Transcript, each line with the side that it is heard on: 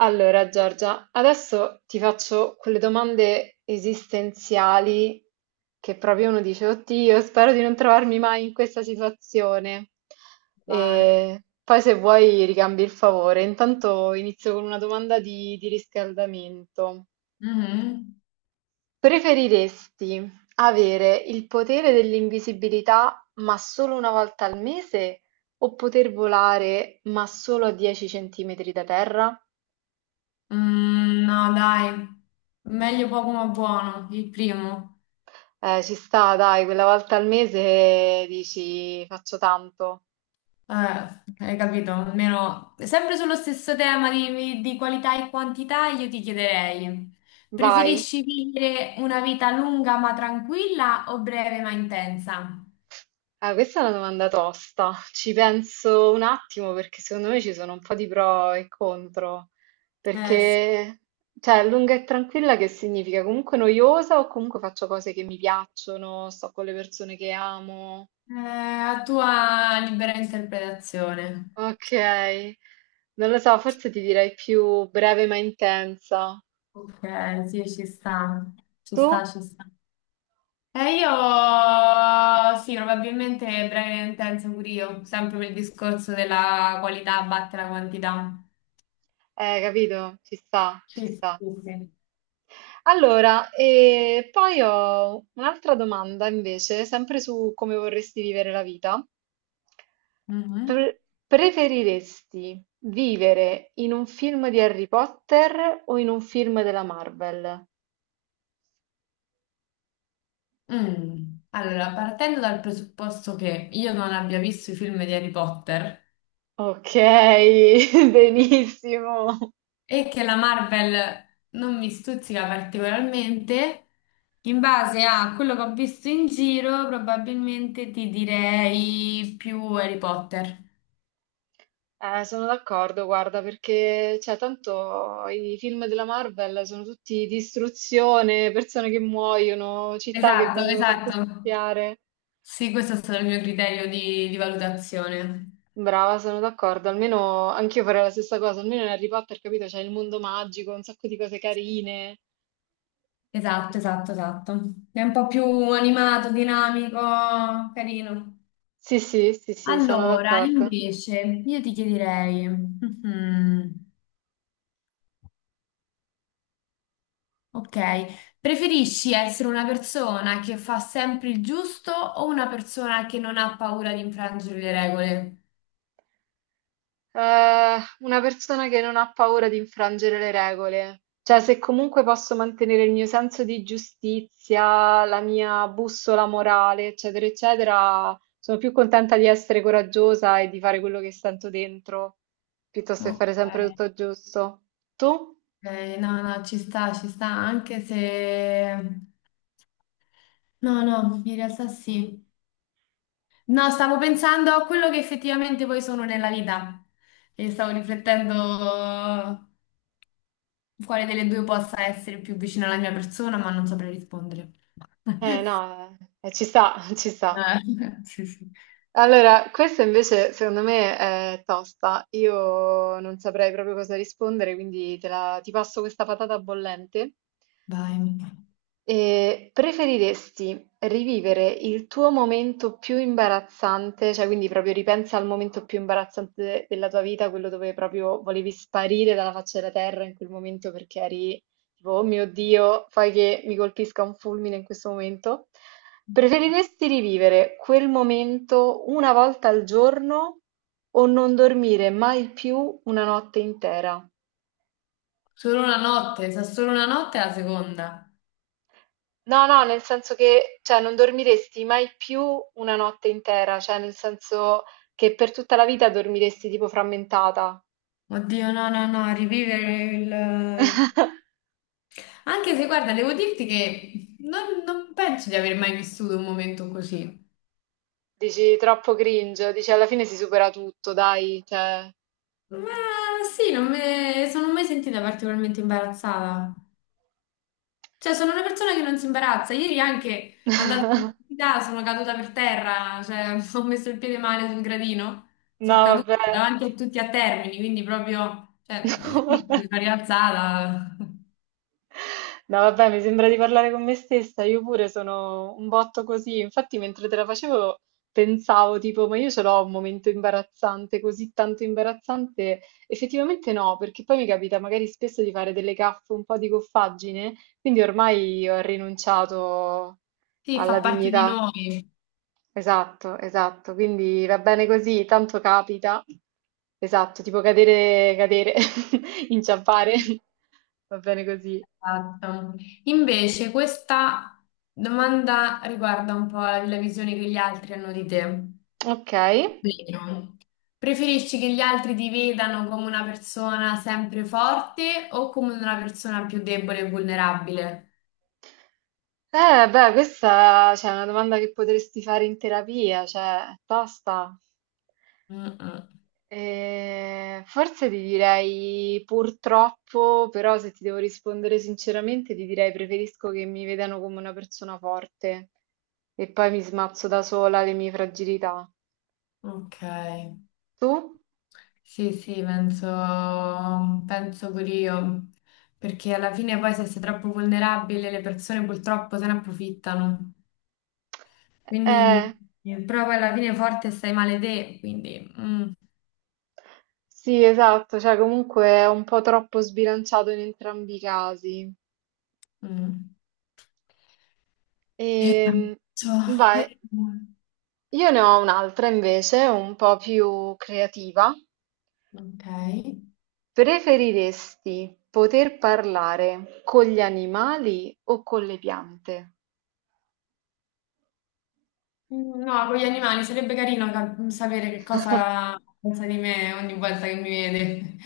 right: Allora, Giorgia, adesso ti faccio quelle domande esistenziali che proprio uno dice, oddio, spero di non trovarmi mai in questa situazione.
left: Vai.
right: E poi se vuoi ricambi il favore. Intanto inizio con una domanda di riscaldamento.
left: Mhm.
right: Preferiresti avere il potere dell'invisibilità ma solo una volta al mese o poter volare ma solo a 10 centimetri da terra?
left: No, dai, meglio poco ma buono, il primo.
right: Ci sta, dai, quella volta al mese dici faccio tanto,
left: Eh, hai capito? Almeno sempre sullo stesso tema di qualità e quantità, io ti chiederei,
right: vai.
left: preferisci vivere una vita lunga ma tranquilla o breve ma intensa?
right: Ah, questa è una domanda tosta. Ci penso un attimo perché secondo me ci sono un po' di pro e contro.
left: Sì.
right: Perché, cioè, lunga e tranquilla che significa? Comunque noiosa o comunque faccio cose che mi piacciono, sto con le persone che amo.
left: A tua libera interpretazione.
right: Ok, non lo so, forse ti direi più breve ma intensa.
left: Ok, sì, ci sta, ci
right: Tu?
left: sta, ci sta. E io sì, probabilmente breve e intenso pure io, sempre per il discorso della qualità batte la quantità.
right: Capito? Ci sta,
left: Sì,
right: ci
left: sì,
right: sta.
left: sì.
right: Allora, e poi ho un'altra domanda invece, sempre su come vorresti vivere la vita.
left: Mhm.
right: Pre- Preferiresti vivere in un film di Harry Potter o in un film della Marvel?
left: Mm. Allora, partendo dal presupposto che io non abbia visto i film di Harry Potter
right: Ok, benissimo.
left: e che la Marvel non mi stuzzica particolarmente, in base a quello che ho visto in giro, probabilmente ti direi più Harry Potter.
right: Sono d'accordo, guarda, perché cioè, tanto i film della Marvel sono tutti distruzione, persone che muoiono, città che
left: Esatto,
right: vengono fatte
left: esatto.
right: spiare.
left: Sì, questo è stato il mio criterio di valutazione.
right: Brava, sono d'accordo. Almeno anch'io farei la stessa cosa. Almeno in Harry Potter, capito? C'è il mondo magico, un sacco di cose carine.
left: Esatto, esatto, esatto. È un po' più animato, dinamico, carino.
right: Sì, sì, sì, sì, sono
left: Allora,
right: d'accordo.
left: invece, io ti chiederei, ok, preferisci essere una persona che fa sempre il giusto o una persona che non ha paura di infrangere le regole?
right: Una persona che non ha paura di infrangere le regole. Cioè, se comunque posso mantenere il mio senso di giustizia, la mia bussola morale, eccetera, eccetera, sono più contenta di essere coraggiosa e di fare quello che sento dentro, piuttosto che fare
left: Ok,
right: sempre tutto giusto. Tu?
left: ok, no, no, ci sta, anche se... No, no, in realtà sì. No, stavo pensando a quello che effettivamente poi sono nella vita e stavo riflettendo quale delle due possa essere più vicina alla mia persona, ma non saprei rispondere.
right: Eh no, ci sta, ci sta.
left: Sì, sì.
right: Allora, questa invece secondo me è tosta. Io non saprei proprio cosa rispondere, quindi ti passo questa patata bollente
left: Vai.
right: e preferiresti rivivere il tuo momento più imbarazzante, cioè quindi proprio ripensa al momento più imbarazzante della tua vita, quello dove proprio volevi sparire dalla faccia della terra in quel momento perché eri tipo, oh mio Dio, fai che mi colpisca un fulmine in questo momento? Preferiresti rivivere quel momento una volta al giorno o non dormire mai più una notte intera?
left: Solo una notte, sa solo una notte è la seconda.
right: No, no, nel senso che, cioè, non dormiresti mai più una notte intera, cioè, nel senso che per tutta la vita dormiresti tipo frammentata.
left: Oddio, no, no, no, rivivere il... Anche se, guarda, devo dirti che non penso di aver mai vissuto un momento così.
right: Dici troppo cringe, dici alla fine si supera tutto, dai, cioè.
left: Ma sì, non me- sono mai sentita particolarmente imbarazzata. Cioè, sono una persona che non si imbarazza. Ieri anche andando all'università sono caduta per terra, cioè ho messo il piede male sul gradino, sono
right: No,
left: caduta
right: vabbè.
left: davanti a tutti a Termini, quindi proprio, cioè,
right: No,
left: sì, mi
right: vabbè.
left: sono rialzata.
right: No, vabbè, mi sembra di parlare con me stessa, io pure sono un botto così. Infatti, mentre te la facevo, pensavo tipo, ma io ce l'ho un momento imbarazzante, così tanto imbarazzante. Effettivamente no, perché poi mi capita magari spesso di fare delle gaffe, un po' di goffaggine, quindi ormai ho rinunciato
left: Sì, fa
right: alla
left: parte di
right: dignità.
left: noi.
right: Esatto, esatto, quindi va bene così, tanto capita. Esatto, tipo cadere, cadere, inciampare. Va bene così.
left: Esatto. Invece, questa domanda riguarda un po' la la visione che gli altri hanno di te.
right: Ok.
left: Vero. Preferisci che gli altri ti vedano come una persona sempre forte o come una persona più debole e vulnerabile?
right: Beh, questa cioè, è una domanda che potresti fare in terapia, cioè, è tosta.
left: Mm-mm.
right: Forse ti direi purtroppo, però se ti devo rispondere sinceramente, ti direi preferisco che mi vedano come una persona forte e poi mi smazzo da sola le mie fragilità.
left: Ok.
right: Tu?
left: Sì, sì, penso pure io. Perché alla fine poi se sei troppo vulnerabile le persone purtroppo se ne approfittano.
right: Eh,
left: Quindi, però poi alla fine forte stai male te, quindi...
right: sì, esatto, cioè comunque è un po' troppo sbilanciato in entrambi i casi.
left: mm. E
right: Ehm,
left: penso-
right: vai.
left: eh,
right: Io ne ho un'altra invece, un po' più creativa.
left: Ok.
right: Preferiresti poter parlare con gli animali o con le piante?
left: No, con gli animali sarebbe carino sapere che cosa pensa di me ogni volta che mi vede.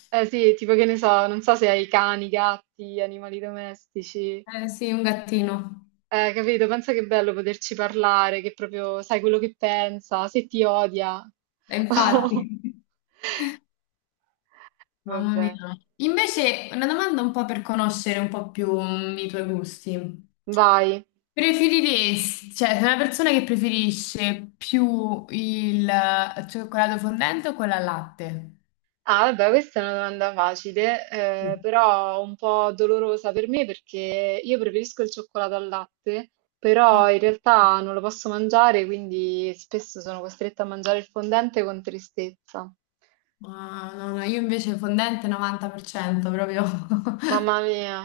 right: Eh sì, tipo che ne so, non so se hai cani, gatti, animali domestici.
left: Sì, un gattino.
right: Capito? Pensa che è bello poterci parlare, che proprio sai quello che pensa, se ti odia.
left: Infatti. Mamma mia.
right: Vabbè,
left: Invece, una domanda un po' per conoscere un po' più i tuoi gusti.
right: vai.
left: Preferiresti, cioè, sei una persona che preferisce più il cioccolato fondente o quella al latte?
right: Ah, vabbè, questa è una domanda facile,
left: Sì.
right: però un po' dolorosa per me perché io preferisco il cioccolato al latte, però
left: Ah,
right: in realtà non lo posso mangiare, quindi spesso sono costretta a mangiare il fondente con tristezza.
left: no, no, io invece fondente 90% proprio.
right: Mamma mia,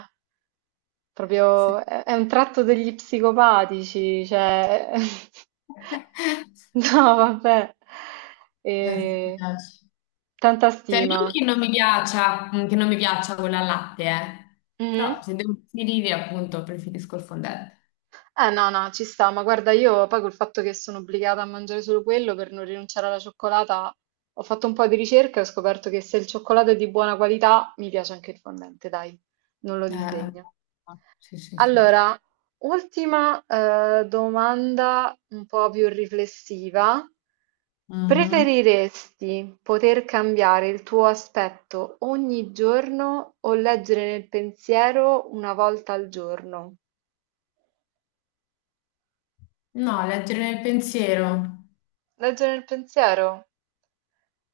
left: Sì.
right: proprio è un tratto degli psicopatici, cioè... No, vabbè.
left: Sì, mi
right: Eh,
left: piace.
right: tanta
left: Cioè, non
right: stima.
left: che non mi piaccia, che non mi piaccia quella al latte, eh.
right: Mhm.
left: Però se devo preferire, appunto, preferisco il fondente.
right: Eh no, no, ci sta, ma guarda, io poi col fatto che sono obbligata a mangiare solo quello per non rinunciare alla cioccolata, ho fatto un po' di ricerca e ho scoperto che se il cioccolato è di buona qualità, mi piace anche il fondente, dai, non lo
left: Eh,
right: disdegno.
left: sì, sì, sì.
right: Allora, ultima domanda un po' più riflessiva.
left: Mhm.
right: Preferiresti poter cambiare il tuo aspetto ogni giorno o leggere nel pensiero una volta al giorno?
left: No, leggere nel pensiero.
right: Leggere nel pensiero?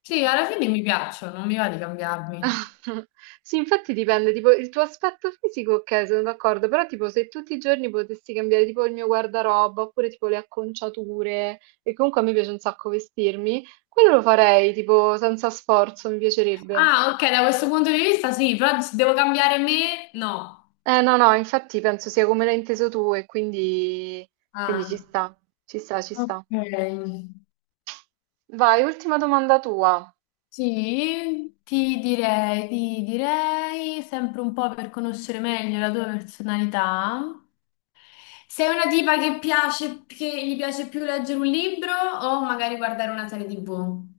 left: Sì, alla fine mi piacciono, non mi va di cambiarmi.
right: Sì, infatti dipende, tipo il tuo aspetto fisico, ok, sono d'accordo, però tipo se tutti i giorni potessi cambiare tipo il mio guardaroba oppure tipo le acconciature, e comunque a me piace un sacco vestirmi, quello lo farei tipo senza sforzo, mi piacerebbe.
left: Ah, ok, da questo punto di vista sì, però se devo cambiare me, no.
right: Eh no, no, infatti penso sia come l'hai inteso tu e quindi, quindi ci
left: Ah,
right: sta, ci sta, ci sta.
left: ok.
right: Vai, ultima domanda tua.
left: Sì, ti direi sempre un po' per conoscere meglio la tua personalità. Sei una tipa che gli piace più leggere un libro o magari guardare una serie TV?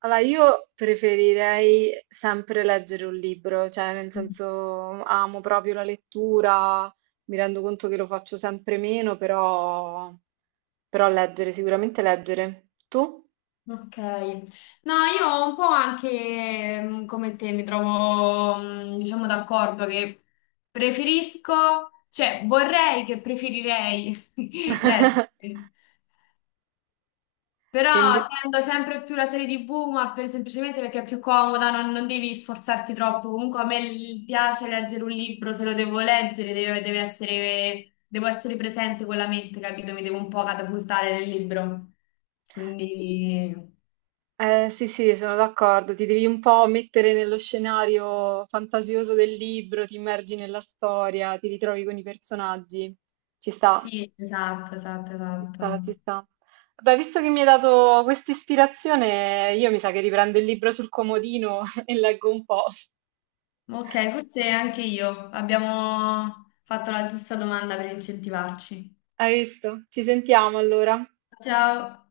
right: Allora, io preferirei sempre leggere un libro, cioè nel
left: Mm,
right: senso amo proprio la lettura, mi rendo conto che lo faccio sempre meno, però, però leggere, sicuramente leggere. Tu?
left: Ok, no, io un po' anche come te mi trovo, diciamo, d'accordo che preferisco, cioè vorrei che preferirei leggere. Però
right: E inve-
left: tendo sempre più la serie TV, ma semplicemente perché è più comoda, non devi sforzarti troppo. Comunque a me piace leggere un libro, se lo devo leggere, deve essere, devo essere presente con la mente, capito? Mi devo un po' catapultare nel libro. Quindi
right: sì, sì, sono d'accordo, ti devi un po' mettere nello scenario fantasioso del libro, ti immergi nella storia, ti ritrovi con i personaggi, ci sta.
left: sì, esatto, esatto,
right: Ci sta, ci
left: esatto.
right: sta. Beh, visto che mi hai dato questa ispirazione, io mi sa che riprendo il libro sul comodino e leggo un po'.
left: Ok, forse anche io abbiamo fatto la giusta domanda per incentivarci.
right: Hai visto? Ci sentiamo allora.
left: Ciao.